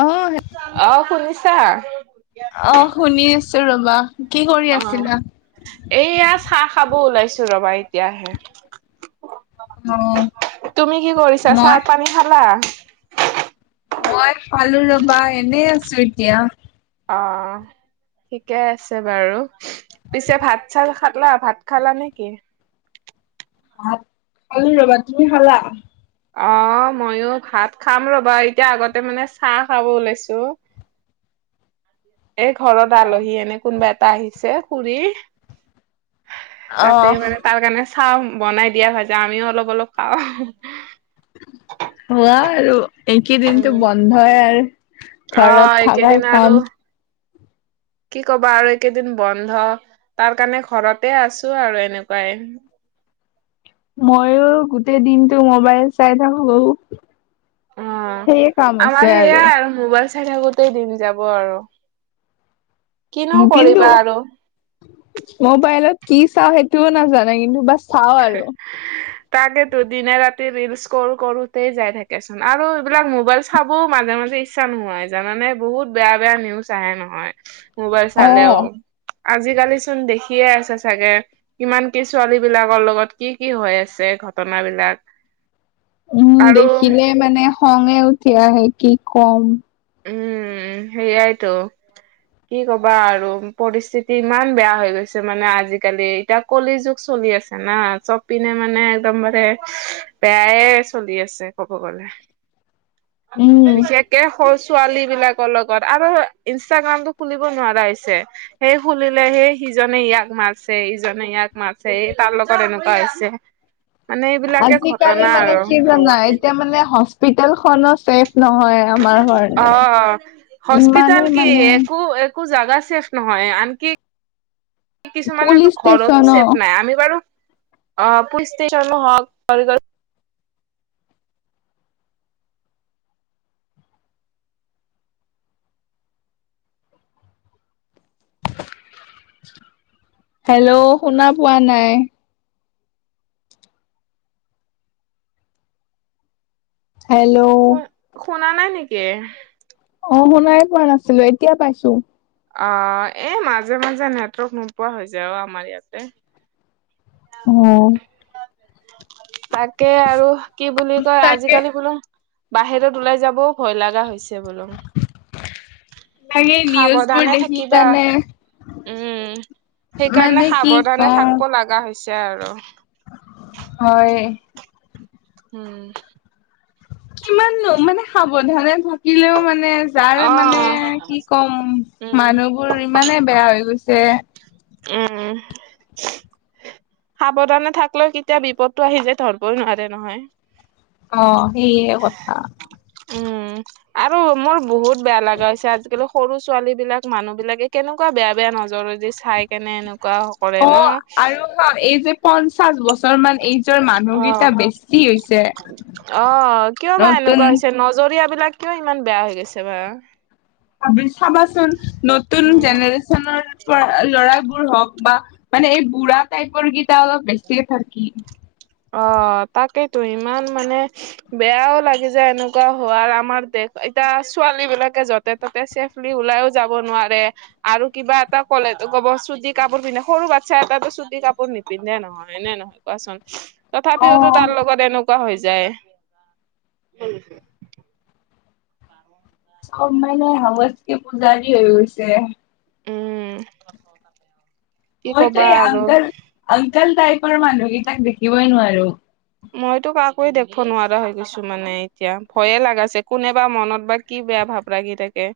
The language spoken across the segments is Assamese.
অ', আহ শুনিছা। অ শুনি আছো ৰবা কি কৰি অ আছিলা। এইয়া চাহ খাব ওলাইছো ৰবা এতিয়া। অ, তুমি কি কৰিছা চাহ মই পানী খালা। মই পালো ৰবা এনেই আছো এতিয়া। অ থিকে আছে বাৰু পিছে ভাত চাত খালা ভাত খালা নেকি। ভাত খালো ৰবা তুমি খালা। অ মইয়ো ভাত খাম ৰ'বা এতিয়া আগতে মানে চাহ খাব ওলাইছো। এই ঘৰত আলহী এনে কোনবা এটা আহিছে খুৰী, অ, তাতে মানে তাৰ কাৰণে চাওঁ বনাই দিয়া ভাজা আমিও অলপ অলপ খাওঁ, হোৱা আৰু একেইদিনতটো উম বন্ধ হয় আৰু অ ঘৰত এইকেইদিন থাকাই আৰু কাম। কি ক'ব আৰু এইকেইদিন বন্ধ। তাৰ কাৰণে ঘৰতে আছো আৰু এনেকুৱাই। মইয়ো গোটেই দিনটো মোবাইল চাই থাকো। অ সেয়ে কাম হৈছে আমাৰ সেয়াই আৰু মোবাইল চাই থাকোতেই দিন যাব আৰু কিনো কিন্তু কৰিবা আৰু মবাইলত কি চাওঁ সেইটোও নাজানে কিন্তু বাচ, চাওঁ আৰু তাকেতো দিনে ৰাতি ৰিলচ কৰো কৰোতে যাই থাকেচোন আৰু এইবিলাক মোবাইল চাবও মাজে মাজে। ইচ্ছা নোহোৱা হৈ জাই জানানে বহুত বেয়া বেয়া নিউজ আহে নহয়। মোবাইল অ, চালেও আজিকালি চোন দেখিয়ে আছে চাগে কিমান কি ছোৱালী বিলাক। লগত কি কি হৈ আছে ঘটন বিলাক। উম দেখিলে মানে খঙে উঠি আহে কি কম। উম সেয়াই তো। কি কবা আৰু পৰিস্থিতি ইমান বেয়া হৈ গৈছে মানে আজিকালি এতিয়া। কলি যুগ চলি আছে না চপিনে মানে একদম মানে। বেয়াই চলি আছে ক'ব গ'লে। [inaudible] উম, বিশেষকে। সৰু ছোৱালী বিলাকৰ লগত আৰু ইনষ্টাগ্ৰাম টো খুলিব নোৱাৰা হৈছে। সেই শুনিলে সেই সিজনে ইয়াক মাৰছে ইজনে ইয়াক মাৰিছে এই তাৰ লগত এনেকুৱা হৈছে, [inaudible] মানে এইবিলাকে আজিকালি ঘটনা মানে আৰু কি জানা এতিয়া মানে হস্পিতালখনো ছেফ নহয়। আমাৰ কাৰণে। অ ইমানে হস্পিতেল কি মানে একো একো, একো জাগা ছেফ নহয় আনকি। কিছুমানো পুলিচ ঘৰতো ষ্টেচনো চছেফ নাই আমি বাৰু অ পচ ষ্টেচনো হওক, হেল্ল শুনা পোৱা নাই। হেল্ল', শু- শুনা নাই নেকি। অ শুনাই পোৱা নাছিলো এতিয়া পাইছো। অ এই মাজে মাজে নেটৱৰ্ক নোপোৱা হৈ যায় আৰু আমাৰ ইয়াতে, অ তাকে আৰু কি বুলি কয় তাকে আজিকালি বোলো বাহিৰত ওলাই যাবও। ভয় লগা হৈছে বোলো তাকে নিউজ বোৰ সাৱধানে দেখি থাকিবা কাৰণে উম সেইকাৰণে মানে কি সাৱধানে কওঁ থাকিব লগা হৈছে আৰু হয় উম কিমান নো মানে সাৱধানে থাক থাকিলেও মানে যাৰ অ মানে কি ক'ম উম মানুহ বোৰ ইমানে বেয়া হৈ গৈছে। উম সাৱধানে থাকলেও কেতিয়া বিপদটো আহি যায় ধৰিবই নোৱাৰে নহয়। অহ সেইয়ে কথা। উম আৰু মোৰ বহুত বেয়া লগা হৈছে আজিকালি সৰু ছোৱালী বিলাক মানুহ বিলাকে কেনেকুৱা বেয়া বেয়া নজৰে দি চাই কেনে এনেকুৱা কৰে ন কি হ'ল এই যে পঞ্চাশ বছৰ মান এইজৰ মানুহকেইটা বেছি হৈছে অহ কিয় বা নতুন এনেকুৱা হৈছে নজৰীয়া বিলাক কিয় ইমান বেয়া হৈ গৈছে বাৰু চাবি চাবাচোন নতুন উম জেনেৰশ্যনৰ পৰা ল'ৰাবোৰ হওঁক বা মানে এই বুঢ়া টাইপৰ কেইটা অলপ বেছিকে থাকি অহ তাকেইতো ইমান মানে বেয়াও লাগি যে এনেকুৱা হোৱাৰ আমাৰ দেশ এতিয়া ছোৱালী বিলাকে যত য'তে তাতে চেভলি ওলাইও যাব নোৱাৰে। আৰু কিবা এটা ক'লে কব চুটি কাপোৰ পিন্ধে সৰু বাচ্ছা এটাতো চুটি কাপোৰ নিপিন্ধে নহয় হয় নে নহয় কোৱাচোন অ তথাপিওতো তাৰ লগত এনেকুৱা হৈ যায় কলে যাও চব মানে সৰস্বতী পূজাৰি দি হৈ গৈছে উম কি মইতো কবা এই আৰু আংকল আংকল টাইপৰ মানুহকেইটাক দেখিবই নোৱাৰো। মইতো কাকোয়ে দেখিব নোৱাৰা হৈ গৈছো মানে এতিয়া ভয়ে লগা হৈছে কোনে বা মনত বা কি বেয়া ভাৱ ৰাখি থাকে।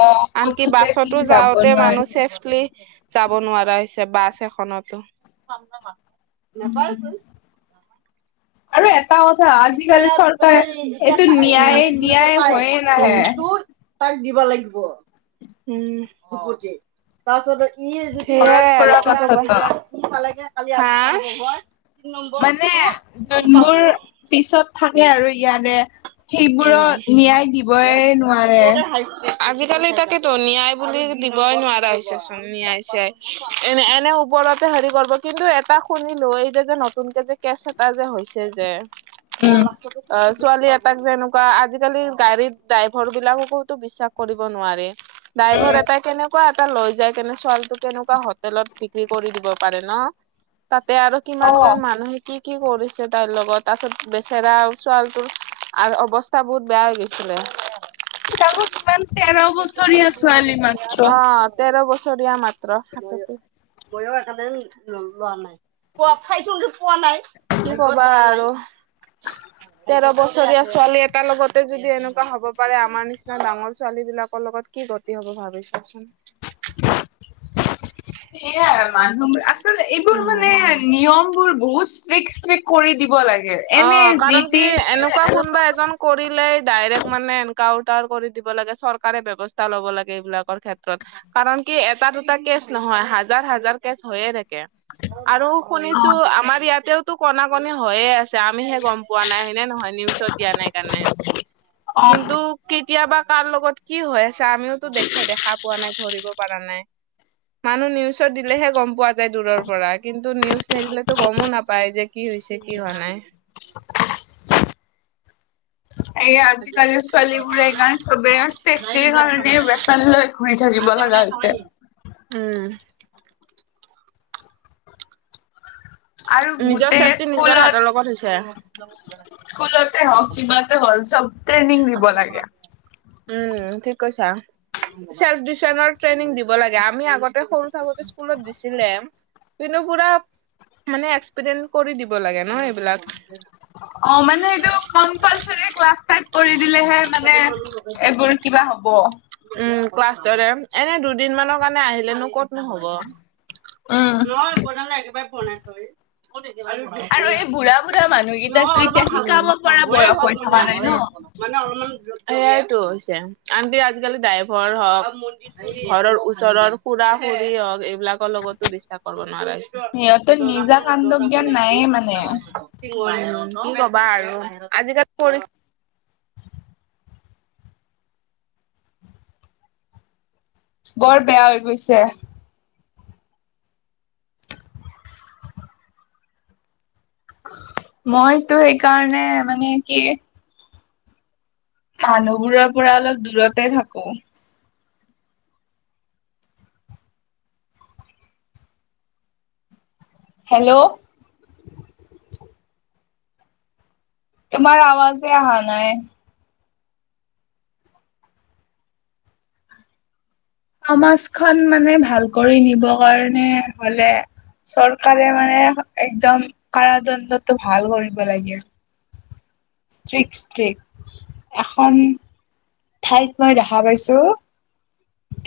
অ আনকি কতো চেফলি বাছতো যাব যাওঁতে মানুহ নোৱাৰি ছেফলি যাব নোৱাৰা হৈছে বাছ এখনতো উম নাপায়তো আৰু এটা কথা এতিয়া আজিকালি চৰকাৰে তই এতিয়া এইটো উম ন্যায় কালি যোনতে ন্যায় পায় হৈয়ে উম নাহে তেওঁ তাক দিব লাগিব উম উৎপত্তি তাৰপিছত ই ঘৰত সেয়া আৰু পৰা কি পাছতো হয় হব সি পালে গে কালি হাআ আপ [unintelligible] মই তিন নম্বৰ মানে ফটো দি পাব যোনবোৰ পিছত থাকে আৰু ইয়াতে সেইবোৰক ন্যায় দিবই নোৱাৰে আজিকালি তাকেতো ন্যায় বুলি দিবই নোৱাৰা হৈছে চোন ন্যায় চিয়াই এনে এনে ওপৰত এতিয়া হেৰি কৰিব কিন্তু এটা শুনিলো এই যে যে নতুনকে যে কেচ এটা যে হৈছে যে উম। অহ ছোৱালী এটাক জেনে কোৱা আজিকালি গাড়ীৰ ড্ৰাইভাৰ বিলাককোতো বিশ্বাস কৰিব নোৱাৰি ড্ৰাইভৰ এটাই কেনেকুৱা এটা লৈ যায় কেনে ছোৱালী টো কেনেকুৱা হোটেলত বিক্ৰী কৰি দিব পাৰে ন তাতে আৰু কিমান অ' জন মানুহে কি কি কৰিছে তাইৰ লগত আচল তাৰ পিছত বেচেৰা ছোৱালীটোৰ আৰু অৱ অৱস্তা বহুত বেয়া হৈ গৈছিলে তাকো কিমান তেৰ বছৰীয়া ছোৱালী মাত্ৰ। অ তেৰ বছৰীয়া মাত্ৰ ময় লোৱা নাই পোৱা খাইচোন পোৱা নাই কি কবা আৰু তেৰ বছৰীয়া ছোৱালী এটাৰ লগতে যদি এনেকুৱা হ'ব পাৰে আমাৰ নিচিনা ডাঙৰ ছোৱালী বিলাকৰ লগত কি গতি হ'ব ভাবিছা চোন সেয়াই মানুহৰ আচল এইবোৰ উম মানে নিয়ম বোৰ বহুত ষ্ট্ৰিকট ষ্ট্ৰিক কৰি দিব লাগে অ এনে যি কাৰণ কি টি এনেকুৱা অ' কোনোবা এজন কৰিলে ডাইৰেক্ট মানে এনকাউন্টাৰ কৰি দিব লাগে চৰকাৰে ব্যৱস্থা ল'ব লাগে এইবিলাকৰ ক্ষেত্ৰত কাৰণ কি এটা দুটা কেচ নহয় হাজাৰ হাজাৰ কেচ হৈয়ে থাকে আৰু শুনিছো আমাৰ ইয়াতেওতো কনা কণী হযয়ে আছে আমিহে গম পোৱা নাই হয়নে নহয় নিউজত দিয়া নাই কাৰণে অ' কিন্তু কেতিয়াবা কাৰ লগত কি হৈ আছে আমিওতো দেখা দেখা পোৱা নাই ধৰিব পৰা নাই। মানুহ নিউজত দিলেহে গ'ম পোৱা যায় দূৰৰ পৰা কিন্তু নিউজ নিদিলেতো গমো নাপায় যে কি হৈছে কি হোৱা নাই। এই আজিকালি ছোৱালীবোৰে এই কাৰণে তবে চেফ্টিৰৰ কাৰণে ৱেপান শুই থাকিব লগা হৈছে উম আৰু নিজৰ গোটেই চেফটি নিজৰ স্কুলত হাতৰ লগত হৈছে। স্কুলতে হওক কিবাতে হল চব ট্ৰেইনিং দিব লাগে। উম ঠিক কৈছা। চেল্ফ ডিফেন্সৰ ট্ৰেইনিং দিব লাগে আমি আগতে সৰু থাকোতে স্কুলত দিছিলে। কিন্তু পুৰা মানে এক্সপেৰিন কৰি দিব লাগে ন এইবিলাক অ মানে সেইটো কম্পালচাৰী ক্লাছ টাইপ কৰি দিলেহে মানে এইবোৰ কিবা হ'ব। উম ক্লাছৰ দৰে এনে দুদিন মানৰ কাৰণে আহিলেনো ক'তনো হব উম। ন বালে একেবাৰে বোৱা নাই থৰি আৰু এই বুঢ়া বুঢ়া মানুহকেইটাকতো এতিয়া শিকাব পৰা বয়স হৈ থকা নাই ন। মতিয়াৰ [unintelligible] সেয়াইটো হৈছে। আনকি আজিকালি ড্ৰাইভাৰ হওক ঘৰৰ ওচৰৰ খুৰা খুৰি হওক এইবিলাক ৰ লগতো বিশ্বাস কৰিব নোৱাৰা সিহঁতৰ নিজা কাণ্ড জ্ঞান হৈছো নায়ে মানে। উম কি কবা আৰু আজিকালি পৰিস্থিতি বৰ বেয়া হৈ গৈছে। মইতো সেইকাৰণে মানে কি। মানুহবোৰৰ পৰা অলপ দূৰতে থাকো হেল্ল' তোমাৰ আৱাজেই আহা নাই। সমাজখন মানে ভাল কৰি নিব কাৰণে হলে চৰকাৰে মানে একদম কাৰাদণ্ডতটো ভাল কৰিব লাগে। ষ্ট্ৰিক, ষ্ট্ৰিক এখন ঠাইত মই দেখা পাইছো।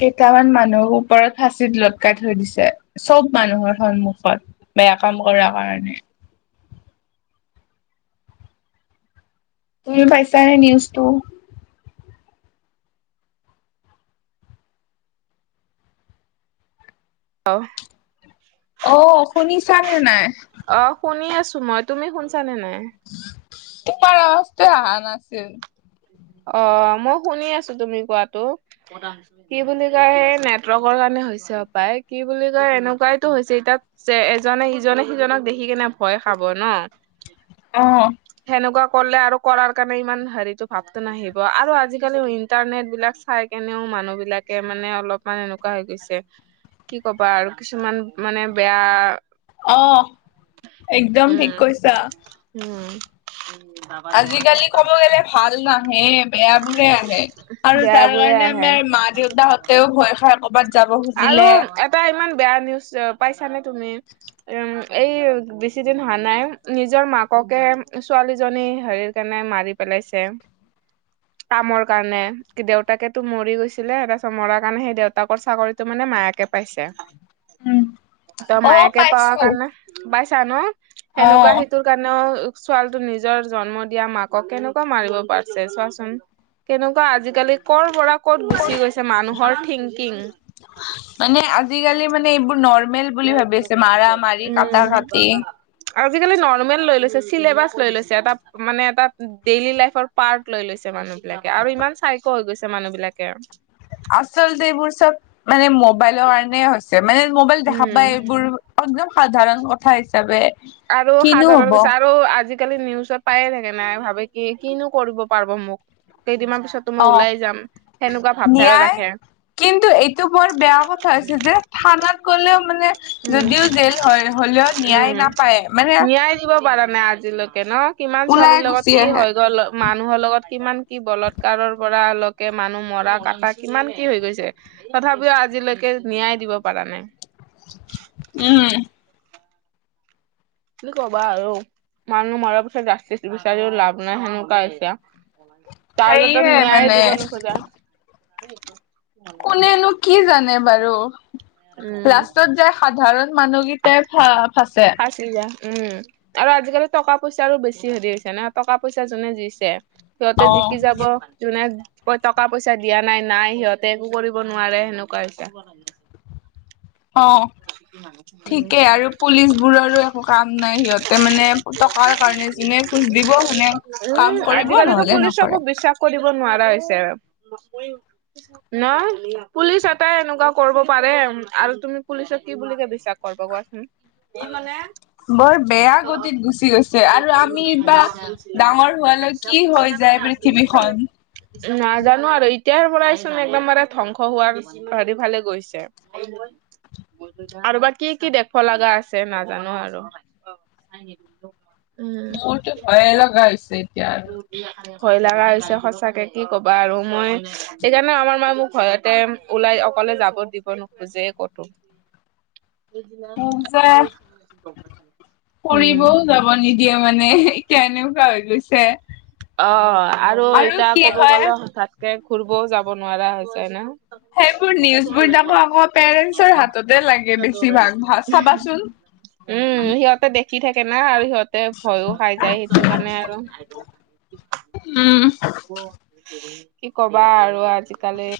কেইটামান মানুহৰ ওপৰত ফাঁচীত লটকাই থৈ দিছে। চব মানুহৰ সন্মুখত বেয়া কাম কৰাৰ কাৰণে। তুমি পাইছা নে নিউজটো? অ অ, শুনিছানে নাই? অ, শুনি আছো মই। তুমি শুনছানে নাই? তোমাৰ অৱাজতোৱে অহা নাছিল। অ মই শুনি আছো তুমি কোৱাটো। কি বুলি কয় সে নেটৱৰ্কৰ কাৰণে হৈছে হপায় কি বুলি কয় এনেকুৱাইতো হৈছে এতিয়া যে এজনে ইজনে সিজনক দেখি কেনে ভয় খাব ন অ সেনেকুৱা কৰিলে আৰু কৰাৰ কাৰণে ইমান হেৰিতো ভাৱটো নাহিব আৰু আজি-কালি ইণ্টাৰনেট বিলাক চাই কেনেও মানুহ বিলাকে মানে অলপ মানে এনেকুৱা হৈ গৈছে, কি কবা আৰু কিছুমান মানে বেয়া অ, একদম ঠিক উম কৈছা। উম। আজি-কালি কব গলে ভাল নাহে বেয়া বোৰেহে আহে আৰু বেয়া তাৰ বোৰে কাৰণে আহে আমাৰ মা দেউতাহত তেওঁ ভয় খাই কবাত যাব আৰু খুজিলে। এটা ইমান বেয়া নিউজ পাইছানে তুমি? উম, এই বেছিদিন হোৱা নাই নিজৰ মাককে ছোৱালীজনী হেৰি কেনে মাৰি পেলাইছে। কামৰ কাৰণে কি দেউতাকে তো মৰি গৈছিলে তাৰপিছত মৰাৰ কাৰণে, সেই দেউতাকৰ চাকৰি তো, মানে মায়াকে পাইছে উম ত অ মায়াকে পাৱা পাইছো কাৰণে পাইছা ন অ সেনেকুৱা সেইটোৰ- কাৰণেও ছোৱালীটো নিজৰ জন্ম দিয়া মাকক কেনেকুৱা মাৰিব পাৰছে চোৱাচোন। কেনেকুৱা আজি-কালি কৰ পৰা ক'ত গুচি গৈছে মানুহৰ থিংকিং। মানে আজি-কালি মানে এইবোৰ নৰৰ্মেল বুলি ভাবি আছে মাৰা মাৰি কটা উম কাটি। আজি-কালি নৰ্মেল লৈ লৈছে, চিলেবাছ লৈ লৈছে এটা মানে এটা ডেইলী লাইফৰ পাৰ্ট লৈ লৈছে মানুহ বিলাকে আৰু ইমান চাইক হৈ গৈছে মানুহ বিলাকে। আচলতে এইবোৰ চব মানে ম'বাইল কাৰণে হৈছে মানে ম'বাইল দেখা উম পায় এইবোৰ একদম সাধাৰণ কথা হিচাপে। আৰু কিনো সাধাৰণ হব পিছ আৰু আজি কালি নিউজত পায়ে থাকে নাই ভাবে কি কিনো কৰিব পাৰ মোক কেইদিনমান পিছত তো মই অ ওলাই যাম, সেনেকুৱা ভাৱধাৰা ন্যায় ৰাখে। কিন্তু এইটো বৰ বেয়া কথা হৈছে যে থানাত গ'লেও মানে উম যদিও জেল হয়, হলেও ন্যায় উম নাপায় মানে ন্যায় দিব পাৰা নাই আজিলৈকে ন কিমান ওলাই ছোৱালীৰ গুচি লগত কি আহে। হৈ গ'ল। মানুহৰ লগত কিমান কি বলৎকাৰৰ পৰা লকে মানুহ মাৰা কাটা কিমান কি হৈ গৈছে। তথাপিও আজিলৈকে ন্যায় দিব পৰা নাই। উম। কি কবা আৰু। মানুহ মৰা পিছত জাষ্টিচ বিচাৰিও লাভ নাই সেনেকুৱা হৈছে। তাৰ [unintelligible] সেয়ে ন্যায়ে মানে দিব নোখোযে। কোনে নো কি জানে বাৰু লাষ্টত যে উম সাধাৰণ মানুহকেইতাই ফা ফচে। ফাঁচী যাই, উম। আৰু আজি-কালি টকা পইচাৰো বেছি হেৰি হৈছে ন টকা পইচা যোনে যি ছে। সিহঁতে অ', জিকি যাব। যোনে ক টকা পইচা দিয়া নাই, নাই সিহঁতে একো কৰিব নোৱাৰে সেনেকুৱা হৈছে। অ'। উম ঠিকেই আৰু পুলিচ বোৰৰো একো কাম নাই সিহঁতে মানে টকাৰ কাৰণে যোনে খোজ দিব খোনে উম কাম কৰিব আজিকালিতো নহলে পুলিচকো নকৰে। বিশ্বাস কৰিব নোৱাৰা হৈছে আৰু। ন পুলিচ এটাই এনেকুৱা কৰিব পাৰে আৰু তুমি পুলিচত কি বুলি ভাবিছা [unintelligible] কোৱাচোন ই মানে বৰ বেয়া গতিত গুচি গৈছে, আৰু আমি বা ডাঙৰ হোৱালৈ কি হৈ যায় বুলি পৃথিৱীখন। নাজানো আৰু এতিয়াৰ পৰাই চোন একদম মানে ধ্বংস হোৱাৰ হেৰিফালে গৈছে। [inaudible] আৰু বা কি কি দেখিব লগা আছে নাজানো আৰু। উম। মোৰতো ভয়েই লগা হৈছে। এতিয়া আৰু [inaudible] ভয় লগা হৈছে সঁচাকে কি ক'বা আৰু মই সেইকাৰণে আমাৰ মায়ে মোক ভয়তে ওলাই অকলে যাব দিব নোখোজে ক'তো। [inaudible] মোক যে উম। দিয়ে মানে। কেনেকুৱা হৈ গৈছে। অ', আৰু এতিয়া কি ক'ব হয় গ'লে হঠাৎকে ঘূৰিবও যাব নোৱাৰা হৈছে না। সেইবোৰ নিউজবোৰ যাকো আকৌ পেৰেন্টছৰ হাততে লাগে বেছিভাগ ভাল চাবাচোন। উম, সিহঁতে দেখি থাকে না আৰু সিহঁতে ভয়ো খাই যায়, সেইটোৰ কাৰণে আৰু উম। কি কবা আৰু আজিকালি